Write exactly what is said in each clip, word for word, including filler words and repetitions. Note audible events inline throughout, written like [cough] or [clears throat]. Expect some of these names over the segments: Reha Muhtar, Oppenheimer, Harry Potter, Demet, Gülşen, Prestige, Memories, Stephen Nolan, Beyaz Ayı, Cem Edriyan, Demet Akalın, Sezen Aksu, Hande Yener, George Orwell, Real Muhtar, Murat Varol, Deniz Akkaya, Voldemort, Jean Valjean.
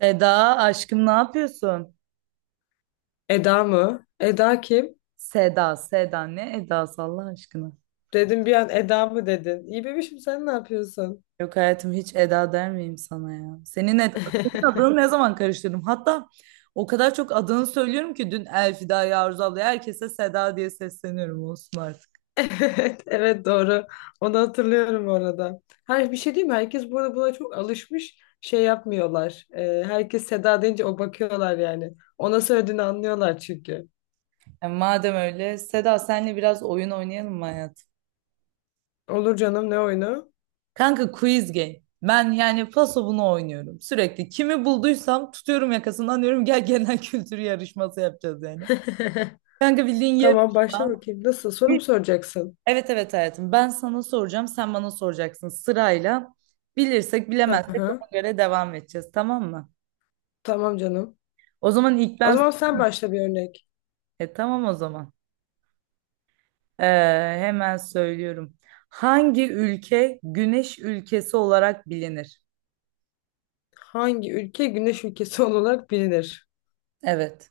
Eda aşkım ne yapıyorsun? Eda mı? Eda kim? Seda, Seda ne Eda'sı Allah aşkına. Dedim bir an Eda mı dedin? İyi bebişim sen ne yapıyorsun? Yok hayatım hiç Eda der miyim sana ya? Senin, Ed senin adını [laughs] ne zaman karıştırdım? Hatta o kadar çok adını söylüyorum ki dün Elfida'ya, Arzu ablaya herkese Seda diye sesleniyorum olsun artık. Evet, evet doğru. Onu hatırlıyorum orada. Her bir şey değil mi? Herkes burada buna çok alışmış. Şey yapmıyorlar. Ee, herkes Seda deyince o bakıyorlar yani. Ona söylediğini anlıyorlar çünkü. Yani madem öyle Seda senle biraz oyun oynayalım mı hayatım? Olur canım ne oyunu? Kanka quiz game. Ben yani paso bunu oynuyorum sürekli. Kimi bulduysam tutuyorum yakasından diyorum gel genel kültür yarışması yapacağız yani. [laughs] Kanka bildiğin Tamam başla yarışma. bakayım. Nasıl, soru mu soracaksın? Evet evet hayatım. Ben sana soracağım, sen bana soracaksın sırayla. Bilirsek, Hı bilemezsek ona hı. göre devam edeceğiz, tamam mı? Tamam canım. O zaman ilk O ben zaman sen sorayım. başla bir örnek. E, tamam o zaman. Ee, Hemen söylüyorum. Hangi ülke güneş ülkesi olarak bilinir? Hangi ülke güneş ülkesi [laughs] olarak bilinir? Evet.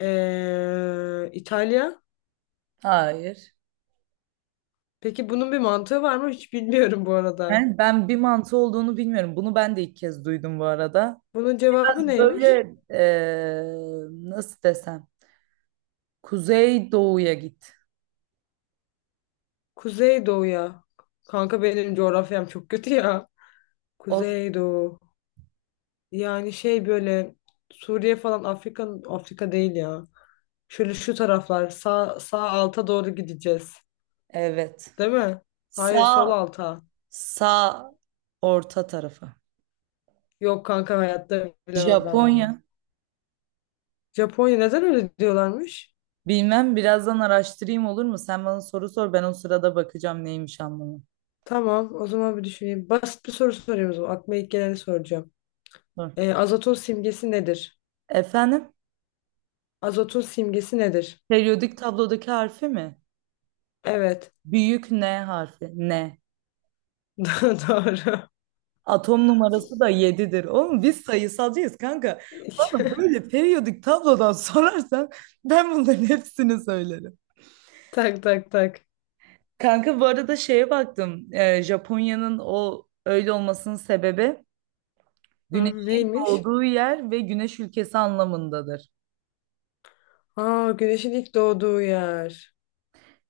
Ee, İtalya. Hayır. Peki bunun bir mantığı var mı? Hiç bilmiyorum bu arada. Ben, ben bir mantı olduğunu bilmiyorum. Bunu ben de ilk kez duydum bu arada. Bunun cevabı neymiş? Böyle, ee, nasıl desem? Kuzey doğuya git. Kuzeydoğu'ya. Kanka benim coğrafyam çok kötü ya. O, Kuzeydoğu. Yani şey böyle Suriye falan, Afrika Afrika değil ya. Şöyle şu taraflar sağ sağ alta doğru gideceğiz. evet. Değil mi? Hayır, sol Sağ alta. sağ orta tarafa. Yok kanka, hayatta bilemem ben bunu. Japonya. Japonya neden öyle diyorlarmış? Bilmem birazdan araştırayım olur mu? Sen bana soru sor ben o sırada bakacağım neymiş anlamı. Tamam, o zaman bir düşüneyim. Basit bir soru sorayım o zaman. Aklıma ilk geleni soracağım. Dur. Ee, azotun simgesi nedir? Efendim? Azotun simgesi nedir? Periyodik tablodaki harfi mi? Evet. Büyük N harfi. N. [laughs] Do- Doğru. Atom numarası da yedidir. Oğlum biz sayısalcıyız kanka. Bana [laughs] böyle periyodik tablodan [laughs] sorarsan ben bunların hepsini söylerim. Tak tak tak. Kanka bu arada şeye baktım. Ee, Japonya'nın o öyle olmasının sebebi Hı, güneşin Neymiş? doğduğu yer ve güneş ülkesi anlamındadır. Aa, güneşin ilk doğduğu yer.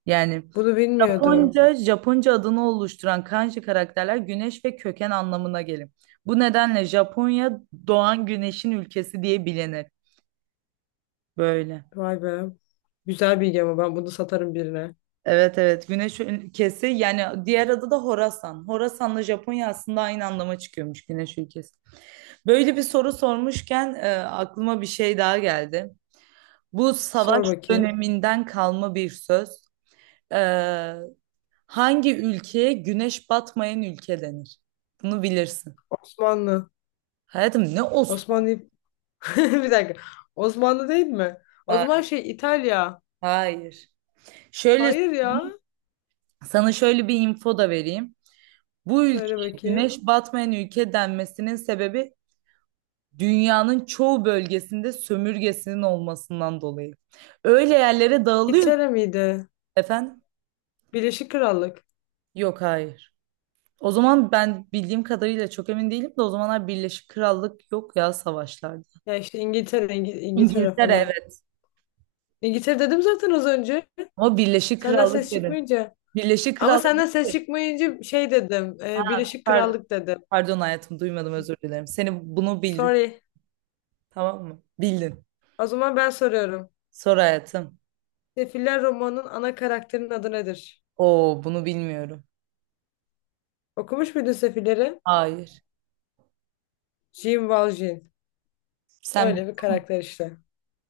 Yani Bunu bilmiyordum. Japonca, Japonca adını oluşturan kanji karakterler güneş ve köken anlamına gelir. Bu nedenle Japonya doğan güneşin ülkesi diye bilinir. Böyle. Vay be. Güzel bilgi ama ben bunu satarım birine. Evet evet güneş ülkesi yani diğer adı da Horasan. Horasan'la Japonya aslında aynı anlama çıkıyormuş güneş ülkesi. Böyle bir soru sormuşken e, aklıma bir şey daha geldi. Bu savaş Sor bakayım. döneminden kalma bir söz. E, Hangi ülkeye güneş batmayan ülke denir? Bunu bilirsin. Osmanlı. Hayatım ne olsun? Osmanlı. [laughs] Bir dakika. Osmanlı değil mi? O zaman Ha- şey İtalya. Hayır. Şöyle Hayır ya. sana şöyle bir info da vereyim. Bu Söyle ülkeye bakayım. güneş batmayan ülke denmesinin sebebi dünyanın çoğu bölgesinde sömürgesinin olmasından dolayı. Öyle yerlere dağılıyor ki- İngiltere miydi? efendim. Birleşik Krallık. Yok hayır. O zaman ben bildiğim kadarıyla çok emin değilim de o zamanlar Birleşik Krallık yok ya savaşlarda. Ya işte İngiltere, İngi- İngiltere İngiltere falan. evet. İngiltere dedim zaten az önce. Ama Birleşik Senden Krallık ses dedim. çıkmayınca. Birleşik Ama Krallık değil senden ses ki. çıkmayınca şey dedim. e, Birleşik pardon, Krallık dedim. pardon hayatım duymadım özür dilerim. Seni bunu bildim. Sorry. Tamam mı? Bildin. O zaman ben soruyorum. Sor hayatım. Sefiller romanının ana karakterinin adı nedir? Oo bunu bilmiyorum. Okumuş muydun Sefilleri? Hayır. Jean Valjean. Sen Öyle bir karakter işte.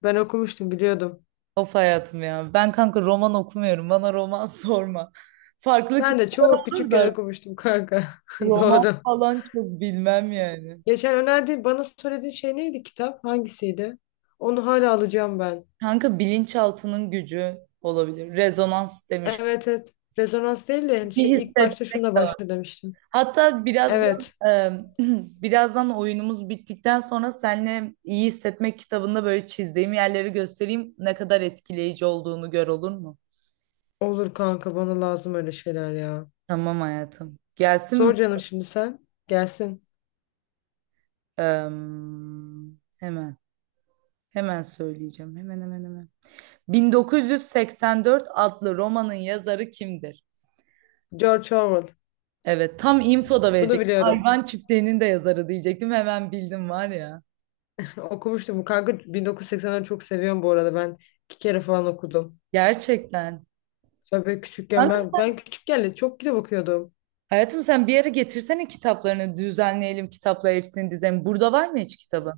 Ben okumuştum, biliyordum. of hayatım ya. Ben kanka roman okumuyorum. Bana roman [laughs] sorma. Farklı Ben de kitaplar çok olur da küçükken okumuştum kanka. [laughs] roman Doğru. falan çok bilmem yani. Geçen önerdiğin, bana söylediğin şey neydi, kitap? Hangisiydi? Onu hala alacağım ben. Kanka bilinçaltının gücü olabilir. Rezonans demiş. Evet, evet. Rezonans değil de yani şey, Bir ilk başta hissetmek şununla de var. başla demiştin. Hatta birazdan Evet. e, [clears throat] birazdan oyunumuz bittikten sonra seninle iyi hissetmek kitabında böyle çizdiğim yerleri göstereyim. Ne kadar etkileyici olduğunu gör olur mu? Olur kanka, bana lazım öyle şeyler ya. Tamam hayatım. Gelsin mi? Sor canım şimdi sen. Gelsin. Em, hemen. Hemen söyleyeceğim. Hemen hemen hemen. bin dokuz yüz seksen dört adlı romanın yazarı kimdir? George Orwell. Evet, tam info da Bunu verecektim. biliyorum. Hayvan çiftliğinin de yazarı diyecektim. Hemen bildim var ya. [laughs] Okumuştum. Kanka bin dokuz yüz seksenleri çok seviyorum bu arada. Ben iki kere falan okudum. Gerçekten. Sonra böyle küçükken Kanka, ben ben küçükken de çok kitap okuyordum. hayatım sen bir ara getirsene kitaplarını düzenleyelim. Kitapları hepsini dizelim. Burada var mı hiç kitabı?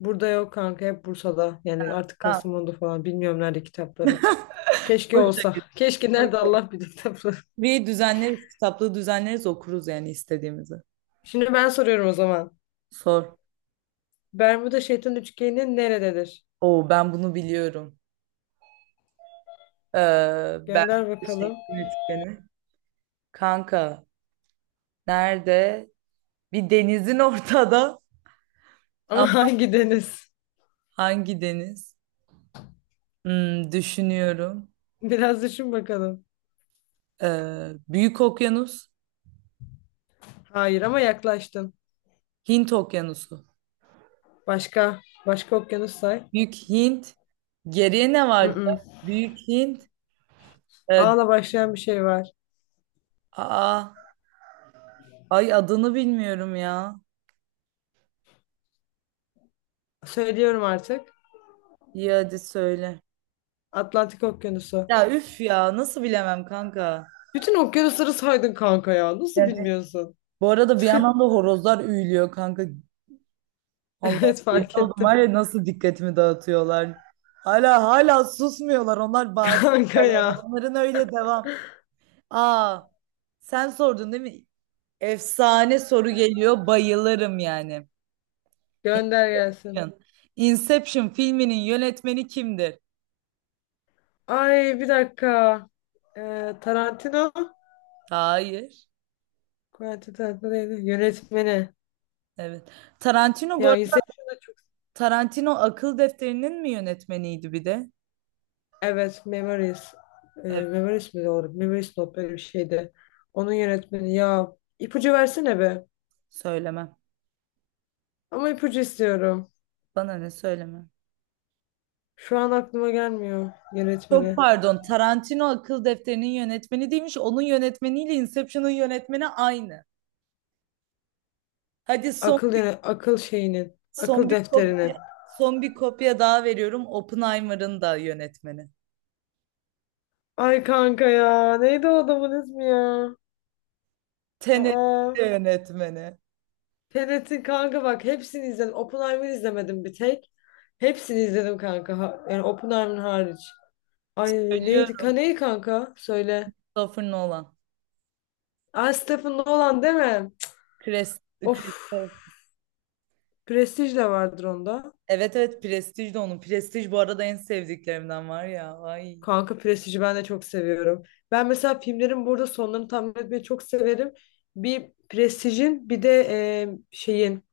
Burada yok kanka, hep Bursa'da. Yani artık Tamam. Kastamonu'da falan, bilmiyorum nerede kitaplarım. Keşke Boş ver, olsa. Keşke, boş nerede ver. Allah bilir tabii. [laughs] Bir düzenleriz. Kitaplığı düzenleriz okuruz yani istediğimizi. Şimdi ben soruyorum o zaman. Sor. Bermuda Şeytan Üçgeni nerededir? Oo ben bunu biliyorum. Ee, ben Gönder şey, bakalım. Yönetmeni. Kanka nerede? Bir denizin [laughs] ortada Ama [laughs] ama hangi deniz? hangi deniz? Hmm, düşünüyorum. Biraz düşün bakalım. Ee, Büyük Okyanus, Hayır, ama yaklaştın. Hint Okyanusu. Başka. Başka okyanus say. Büyük Hint. Geriye ne vardı? Mm-mm. Büyük Hint. Ee, A'la başlayan bir şey var. aa, ay adını bilmiyorum ya. Söylüyorum artık. İyi hadi söyle. Atlantik Okyanusu. Ya üf ya nasıl bilemem kanka. Bütün okyanusları saydın kanka ya. Nasıl Yani, bilmiyorsun? [laughs] bu arada bir yandan da horozlar üyülüyor kanka. Allah Evet, deli fark oldum var ettim. ya nasıl dikkatimi dağıtıyorlar. Hala hala susmuyorlar onlar [laughs] bağırıyorlar Kanka yani. ya. Onların öyle devam. Aa sen sordun değil mi? Efsane soru geliyor bayılırım yani. Gönder gelsin. Inception filminin yönetmeni kimdir? Ay bir dakika. Ee, Tarantino. Hayır. Quentin Tarantino'ydu. Yönetmeni. Evet. Tarantino bu Ya arada Inception'ı da çok... Tarantino Akıl Defteri'nin mi yönetmeniydi bir de? Evet, Memories. Ee, Evet Memories mi doğru? Memories not, böyle bir şeydi. Onun yönetmeni. Ya, ipucu versene be. söylemem. Ama ipucu istiyorum. Bana ne söyleme. Şu an aklıma gelmiyor Çok yönetmeni. pardon. Tarantino akıl defterinin yönetmeni değilmiş. Onun yönetmeniyle Inception'ın yönetmeni aynı. Hadi son Akıl yöne- akıl şeyinin. son Akıl bir defterinin. kopya son bir kopya daha veriyorum. Oppenheimer'ın da yönetmeni. Ay kanka ya. Neydi o adamın ismi ya? Tenet'in Aa. de yönetmeni. Tenet'in kanka, bak hepsini izledim. Oppenheimer'ı izlemedim bir tek. Hepsini izledim kanka. Ha- Yani Oppenheimer hariç. Ay neydi? Ka, Ölüyorum. neyi kanka? Söyle. Christopher Nolan. Aa, Stephen Nolan değil mi? Cık. Chris, Chris- Of. Prestige de vardır onda. Evet evet Prestige de onun. Prestige bu arada en sevdiklerimden var ya. Ay Kanka Prestige'i ben de çok seviyorum. Ben mesela filmlerin burada sonlarını tahmin etmeyi çok severim. Bir Prestige'in, bir de e, şeyin,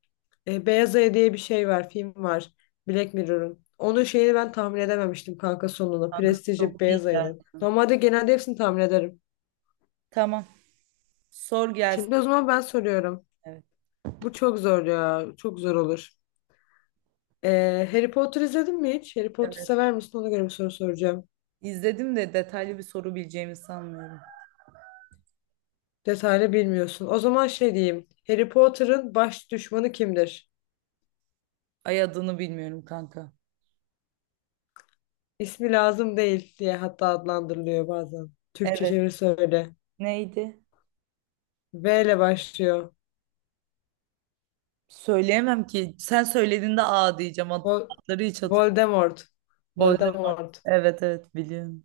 e, Beyaz Ayı diye bir şey var. Film var. Black Mirror'ın. Onun şeyini ben tahmin edememiştim kanka, sonunu. kanka Prestige'i, çok iyi Beyaz Ayı'nın. gerçekten. Normalde genelde hepsini tahmin ederim. Tamam. Sor gelsin. Şimdi o zaman ben soruyorum. Evet. Bu çok zor ya. Çok zor olur. Ee, Harry Potter izledin mi hiç? Harry Potter Evet. sever misin? Ona göre bir soru soracağım. İzledim de detaylı bir soru bileceğimi sanmıyorum. Detaylı bilmiyorsun. O zaman şey diyeyim. Harry Potter'ın baş düşmanı kimdir? Ay adını bilmiyorum kanka. İsmi lazım değil diye hatta adlandırılıyor bazen. Türkçe Evet. çevirisi öyle. Neydi? V ile başlıyor. Söyleyemem ki. Sen söylediğinde A diyeceğim. Ad- Vol adları hiç hatırlamıyorum. Voldemort. Voldemort. Voldemort. Evet evet biliyorum.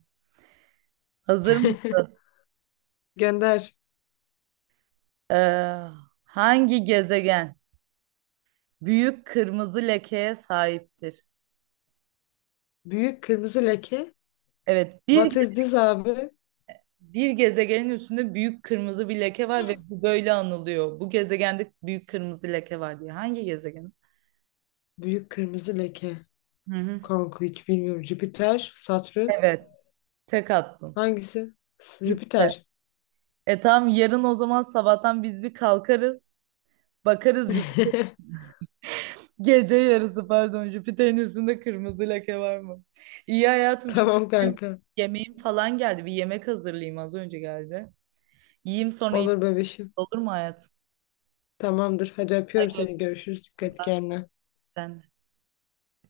Hazır mısın? [laughs] Gönder. Ee, hangi gezegen büyük kırmızı lekeye sahiptir? Büyük kırmızı leke. Evet bir What ge- is this abi? bir gezegenin üstünde büyük kırmızı bir leke var ve bu böyle anılıyor. Bu gezegende büyük kırmızı leke var diye. Hangi gezegen? Büyük kırmızı leke. Hı hı. Kanka hiç bilmiyorum. Jüpiter, Satürn. Evet. Tek attın. Hangisi? Jüpiter. Jüpiter. E tamam yarın o zaman sabahtan biz bir kalkarız. Bakarız Jüpiter. [laughs] Gece yarısı pardon Jüpiter'in üstünde kırmızı leke var mı? İyi hayatım şimdi Tamam benim kanka. yemeğim falan geldi. Bir yemek hazırlayayım az önce geldi. Yiyeyim sonra yine Olur bebişim. olur mu hayatım? Tamamdır. Hadi öpüyorum Hadi seni. Görüşürüz. Dikkat öpüyorum et ben. kendine. Sen de.